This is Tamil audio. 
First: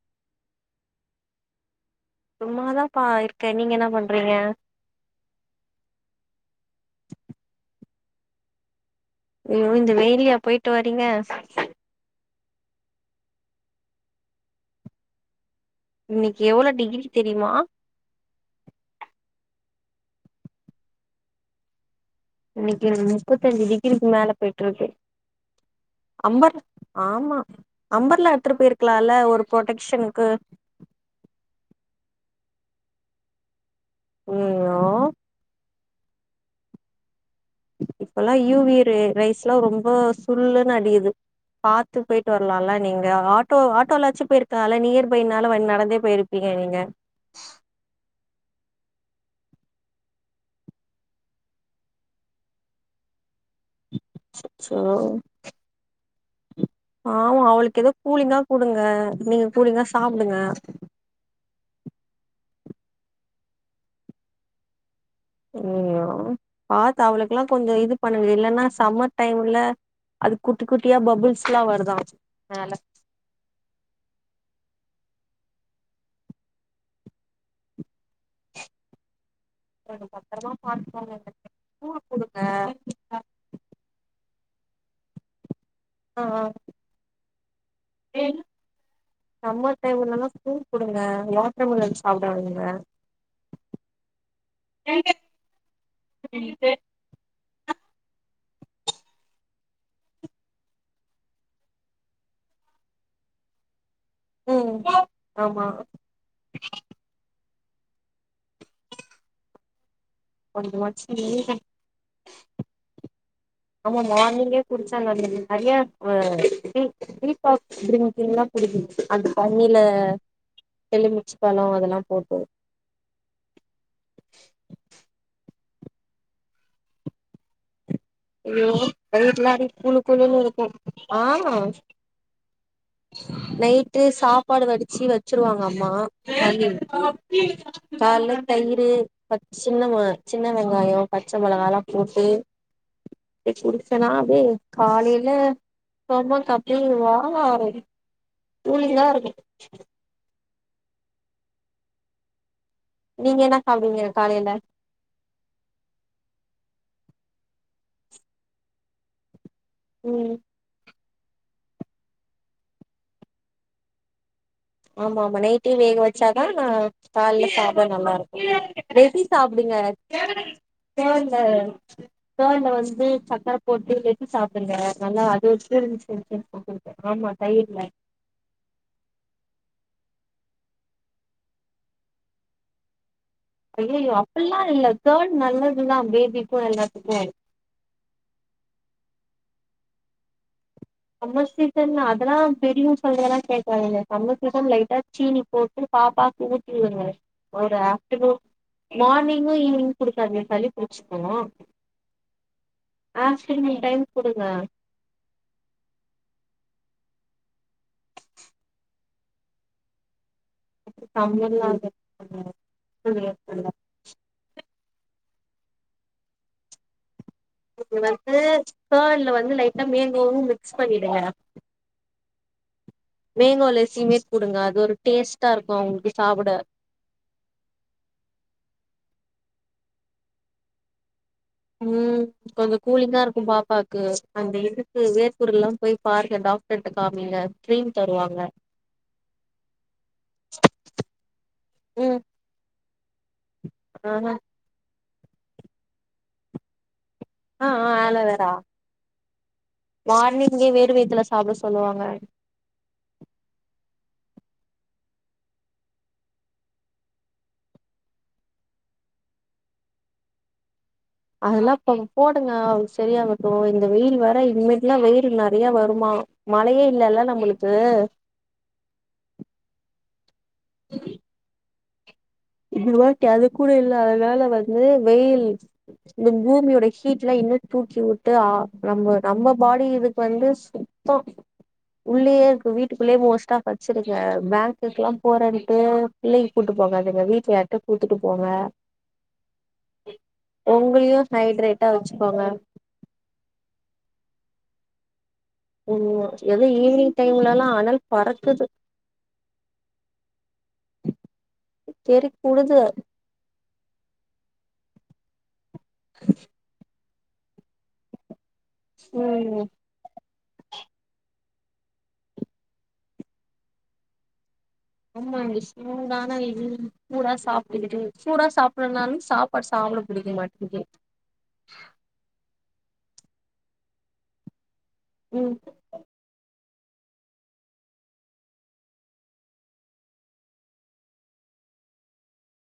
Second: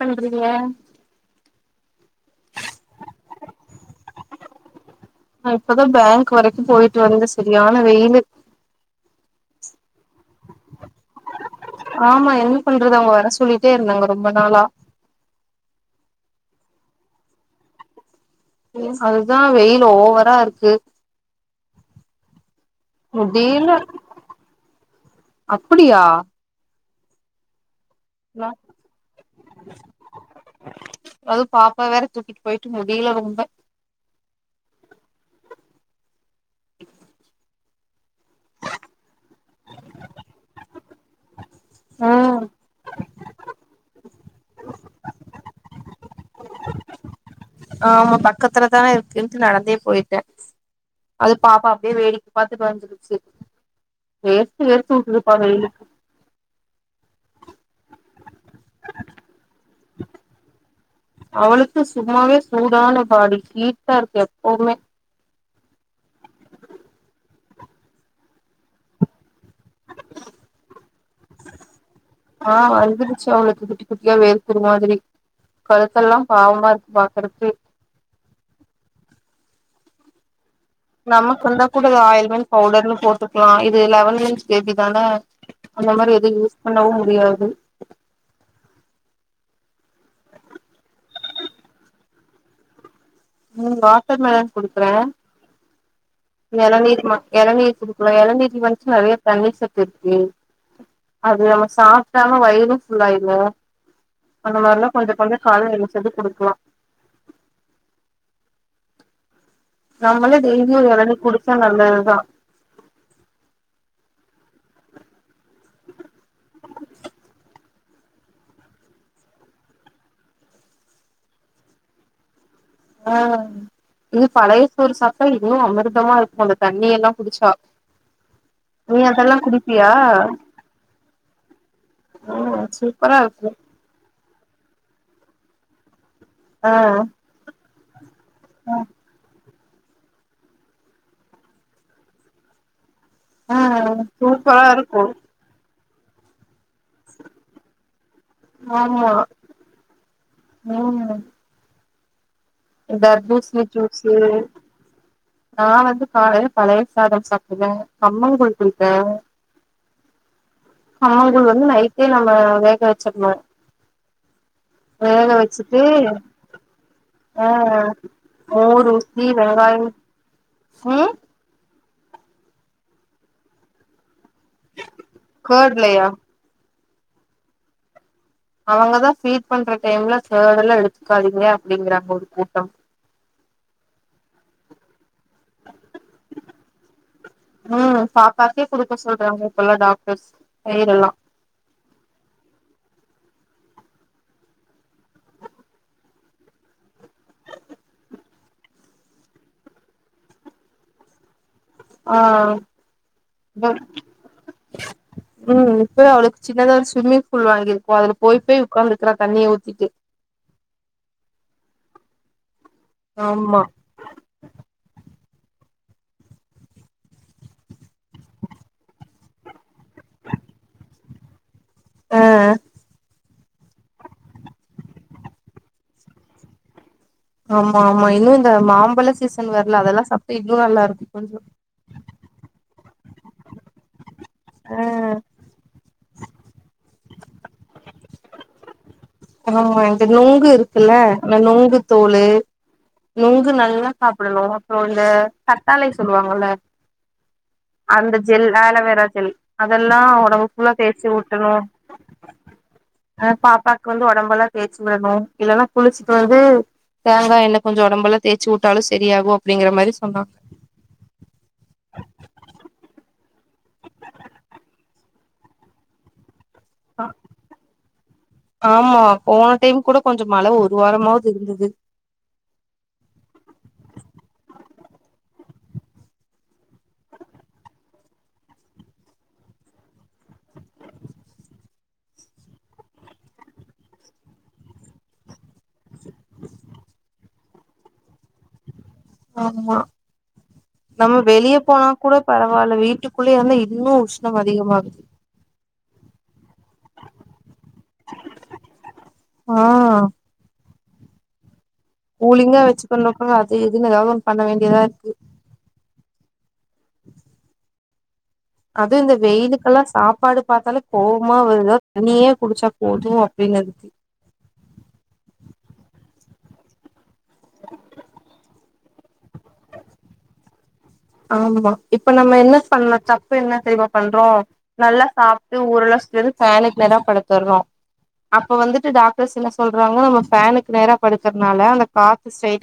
என்ன பண்ணுறீங்க சும்மாதா பா இருக்கே நீங்க என்ன பண்றீங்க நா இப்பதா பேங்க் வரைக்கு போயிட்டு வந்த சரியான வெயில் ஐயோ இந்த வெயிலயா போயிட்டு வரீங்க ஆமா என்ன பண்றது அவங்க வர சொல்லிட்டே இருந்தாங்க ரொம்ப நாளா இன்னைக்கி எவ்ளவு டிகிரி தெரியுமா அதுதா வெயில் ஓவரா இருக்கு இன்னைக்கி முப்பத் அஞ்சு முடியல டிகிரிக்கு மேல போயிட்டு இருக்கு அப்படியா அம்பர் ஆமா அம்பர்லா எடுத்துட்டு போயிருக்கலாம்ல்ல ஒரு ப்ரொடக்ஷனுக்கு அது பாப்பா வேற தூக்கிட்டு போயிட்டு முடியல ரொம்ப அய்யயோ [unintelligible] இப்ப எல்லா யூ வி ரே ஸ் எல்லா ரொம்ப சுல்லுன்னு அடிக்குது பாத்து போயிட்டு ம் வரலாம்ல நீங்க ஆட்டோ ஆட்டோலச்சு போயிருக்கல நீயர் பைனால வ நடந்தே போயிருப்பீங்க நீங்க பக்கத்துலதானே இருக்குன்ட்டு நடந்தே போயிட்ட அது பாப்பா அப்படியே வேடிக்க பாத்து வந்துருச்சு வெத்து சோ வெத்து ஊத்துப்பா வெயிலு ஆமா அவளுக்கு ஏதோ கூலிங்கா கூடுங்க நீங்க கூலிங்கா சாப்பிடுங்க அவளுக்கு சும்மாவே சூடான பாடி ஹீட்டா இருக்கு எப்பவுமே ஓ பாத்து அவக்கெல்லா கொஞ்ச இது பண்ணுங்க இல்லன்னா சம்மர் டைம்ல அது குட்டி குட்டியா பபுள்ஸ்ல்லா வருதா ஆ மேல வந்துருச்சு அவங்களுக் குட்டி குட்டியா வேறுக்குரு மாதிரி கழுத்தெல்லா பாவமா இருக்கு பாக்குறதுக்கே ம் அப்றோ நமக்கு வந்தா கூட ஆயில்மென்ட் பவுடர்னு போட்டுக்கலா இது லெவன் மந்த் பேபி தான அந்த மாதிரி ஆ இது யூஸ் ஆ பண்ணவு முடியாது சம்மர் டைம்லா ப்ரூட் கொடுங்க வாட்டர் மெலன் சாப்பிட விடுங்க உம் வாட்டர் மெலன் குடுக்குற இளநீர் இளநீர் குடுக்கலா இளநீர் வந்துச்சு நிறைய தண்ணிர் சத்து இருக் அது நம்ம சாப்ட்டாலு வயிறு ஃபுல்ல ஆயிரு அந்த ம் மாரிலா கொஞ்ச கொஞ்ச ஆமா காலைல எந்திச்சது கொடுக்கலா நம்மளே டெய்லியு ஒரு கொஞ்சமாச்சு இளநி குடிச்சா நல்லதுதா ஆமா மார்னிங்கே குடிச்சா நல்லது நறையா டீ டீடாக்ஸ் டிரிங்லா குடிக்கணு அந்த தண்ணில எலுமிச்ச பலோ அதெல்லா போட்டு ஆ இது பழைய சோர் சப்டா இன்னு அமிர்தமா இருக்கு அந்த தண்ணி எல்லா குடிச்சா ஐயோ நீ வயிறு அதெல்லா எல்லா அப்படி குடிப்பியா கூழு கூழுன்னு இருக்கு ஆ ஆ சூப்பரா இருக்கு சப்பாடு வடிச்சு வச்சிருவாங்க அம்மா ஆ [unintelligible] பப்பி காலைல தயிரூ ப சின்னமா சின்ன வெங்காயோ பச்ச மோளகலா போட்டு அப்டியே ஆ குடிச்சனா அப்டியே சூப்பரா இருக்கு காலைல ஒன் மோர் கப்பே வாவ் கூலிங்க ஆமா இருக்கு ம் நீங்க என்ன தர்பூஸ்சணி சாப்டுவீங்க ஜூசே காலைல நா வந்து காலைல பழைய சாதம் சாப்டுவே கம்பங் கூழ் குடிப்பே ம் சாதோ வந்து நைட்டே நம்ப வேக வச்சர்ணு ஆமா ஆமா நைட்டே வேக வெச்சாதா நா கால்ல ஆ சாப்ட நல்லா இருக்கு மோர் ரெடி ஊத்தி சா வெங்காயம் ம் தேன்ல தேன்ல வந்து சக்கர போட்டு சாப்டுங்க நல்லா அது கேர்ட்லயா [unintelligible] ஆமா தயிர்ல அவுங்கதா ஃபீட் பண்ற டைம்ல கர்ட் எல்லா எடுத்துக்காதீங்க அப்டிங்குறாங்க ஒரு கூட்டோ ஐயையோ அப்டில்லா இல்ல கர்ட் நல்லதுதா பேபிக்கு எல்லாத்துக்கு ம் பாப்பாக்கே குடுக்க சொல்றாங்க இப்பெல்லா டாக்டர்ஸ் தயிரெல்லா சம்மர் சீசன் அதலா தெரியூ அவுங்க சொல்றதை எல்லா கேட்காதீங்க சம்மர் சீசன் லைட்டா சீனி போட்டு பாப்பாக்கு ஊட்டிவிடுங்க ஒரு அ நூன் மார்னிங்கு ஈவினிங் குடுக்காதிங்க சலி புடிச்சுக்கு ஆ ம் ஆஃப்டர்நூன் டைம் குடுங்க இப்பதா அவளுக்கு சின்னதா ஒரு ஸ்விம்மிங் ஃபூல் வாங்கியிருக்குகோ அதுல போய் போய் உக்காந்துருக்கறா தண்ணிய ஊத்திட்டு தமிழ்லா [unintelligible] சொல்ல ஆமா சொல்ல நீங்க வந்து கர்ட்ல வந்து லைட்டா மேங்கோவு மிக்ஸ் பண்ணிடுங்க மேங்கோ லசிமே கூடுங்க அது ஒரு டேஸ்ட்டா இருக்கு அவுங்களுக்கு சாப்புட ஆமா ஆமா இன்னு இந்த மாம்பழ சீசன் வர்ல அதெல்லா சாப்டா இன்னு நல்லா இருக்கு கொஞ்சோ ம் கொஞ்சோ கூலிங்கா இருக்கு பாப்பாக்கு அந்த ஆ இதுக்கு வேற்கூர்ல்லா போய் பார் டாக்டர்ட்ட காமிங்க க்ரீம் தருவாங்க ஆ இந்த நொங்கு இருக்குல்ல நொங்கு ம் தோளு நொங்கு நல்லா ஆஹ சாப்டணு அப்ரோ இந்த கத்தாழை சொல்லுவாங்கல்ல ஆ ஆ அந்த ஜெல் ஆலோவேரா ஆலோவேரா ஜெல் அதெல்லா ஒடம்பு மார்னிங்கே ஃபுல்லா வேறு தேய்ச்சு வயித்துல சாப்ட ஊத்தனு சொல்லுவாங்க ஆ பாப்பாக்கு வந்து உடம்பெல்லா தேய்ச்சு விடணு இல்லனா குளிச்ட்டு வந்து தேங்கா எண்ணெ கொஞ்ச உடம்பு எல்லா தேய்ச்சு உட்டாலு சரியாகு அப்படிங்கிற மாரி சொன்னாங்க அதெல்லா இப்ப போடுங்க அவளுக்கு சரியாகட்டு இந்த வெயில் வேற இனிமேட்ல்லா வெயில் நறைய வருமா மழையே இல்லல்ல நம்ளுக்கு ஆமா போன டைம் கூட கொஞ்சோ மழ ஒரு வாரமாவது இருந்தது இந்த வாட்டி அது கூட இல்ல அதுனால வந்து வெயில் இந்த பூமியோட ஹீட்லா இன்னு தூக்கி விட்டு அ நம்ப நம்ப பாடி இதுக்கு வந்து சு த்தோ உள்ளயே இருக்கு வீட்டுக்குள்ளயே மோஸ்ட்டா படிச்சிருக்கே பேங்க்குக்குல்லா போறேன்ட்டு பிள்ளையக் கூட்டு போகாதிங்க வீட்ல யார்ட்ட கூட்துட்டு போங்க ஆம்மா உங்களையு நம்ம வெளிய ஹைட்ரேட்டா போனா கூட வச்சுக்கோங்க பரவால்ல வீட்டுக்குள்ளயே வந்து இன்னு உஷ்ணமா இருக் அதிகமா இருக் ம் எதோ ஈவினிங் டைம்லல்லா அனல் பறக்குது ஆ கூலிங்கா தெறிக்குடுது வச்சுகுன்னாக்கா அது இதுன்னு எதாவது ஒன்னு பண்ண வேண்டியதா இருக்கு அது இந்த ம் வெயிலுக்கெல்லா சாப்பாடு பாத்தாலே கோவமா வரு எதா தண்ணியே குடிச்சா போது அப்டின்னு இருக்கு ஆமா இங்க சூடான இது சூடா சாப்டுகிட்டு சூடா சாப் சாப்பன்னாலு சாப்பாடு சாப்பிட பிடிக்க மாட்டிங்குது ஆமா இப்ப நம்ம என்ன பண்லா தப்பு என்ன தெரியுமா பண்றோ நல்லா ம் சாப்ட்டு ஊர் எல்லா சுத்தி வந்து ஃபானுக்கு நேரா படுத்துர்றோ அப்ப வந்துட்டு டாக்டர்ஸ் என்ன சொல்றாங்கன்னா நம்ம ஃபானுக்கு நேரா படுக்கறனால அந்த காத்து ஸ்ட்ராயிட்டா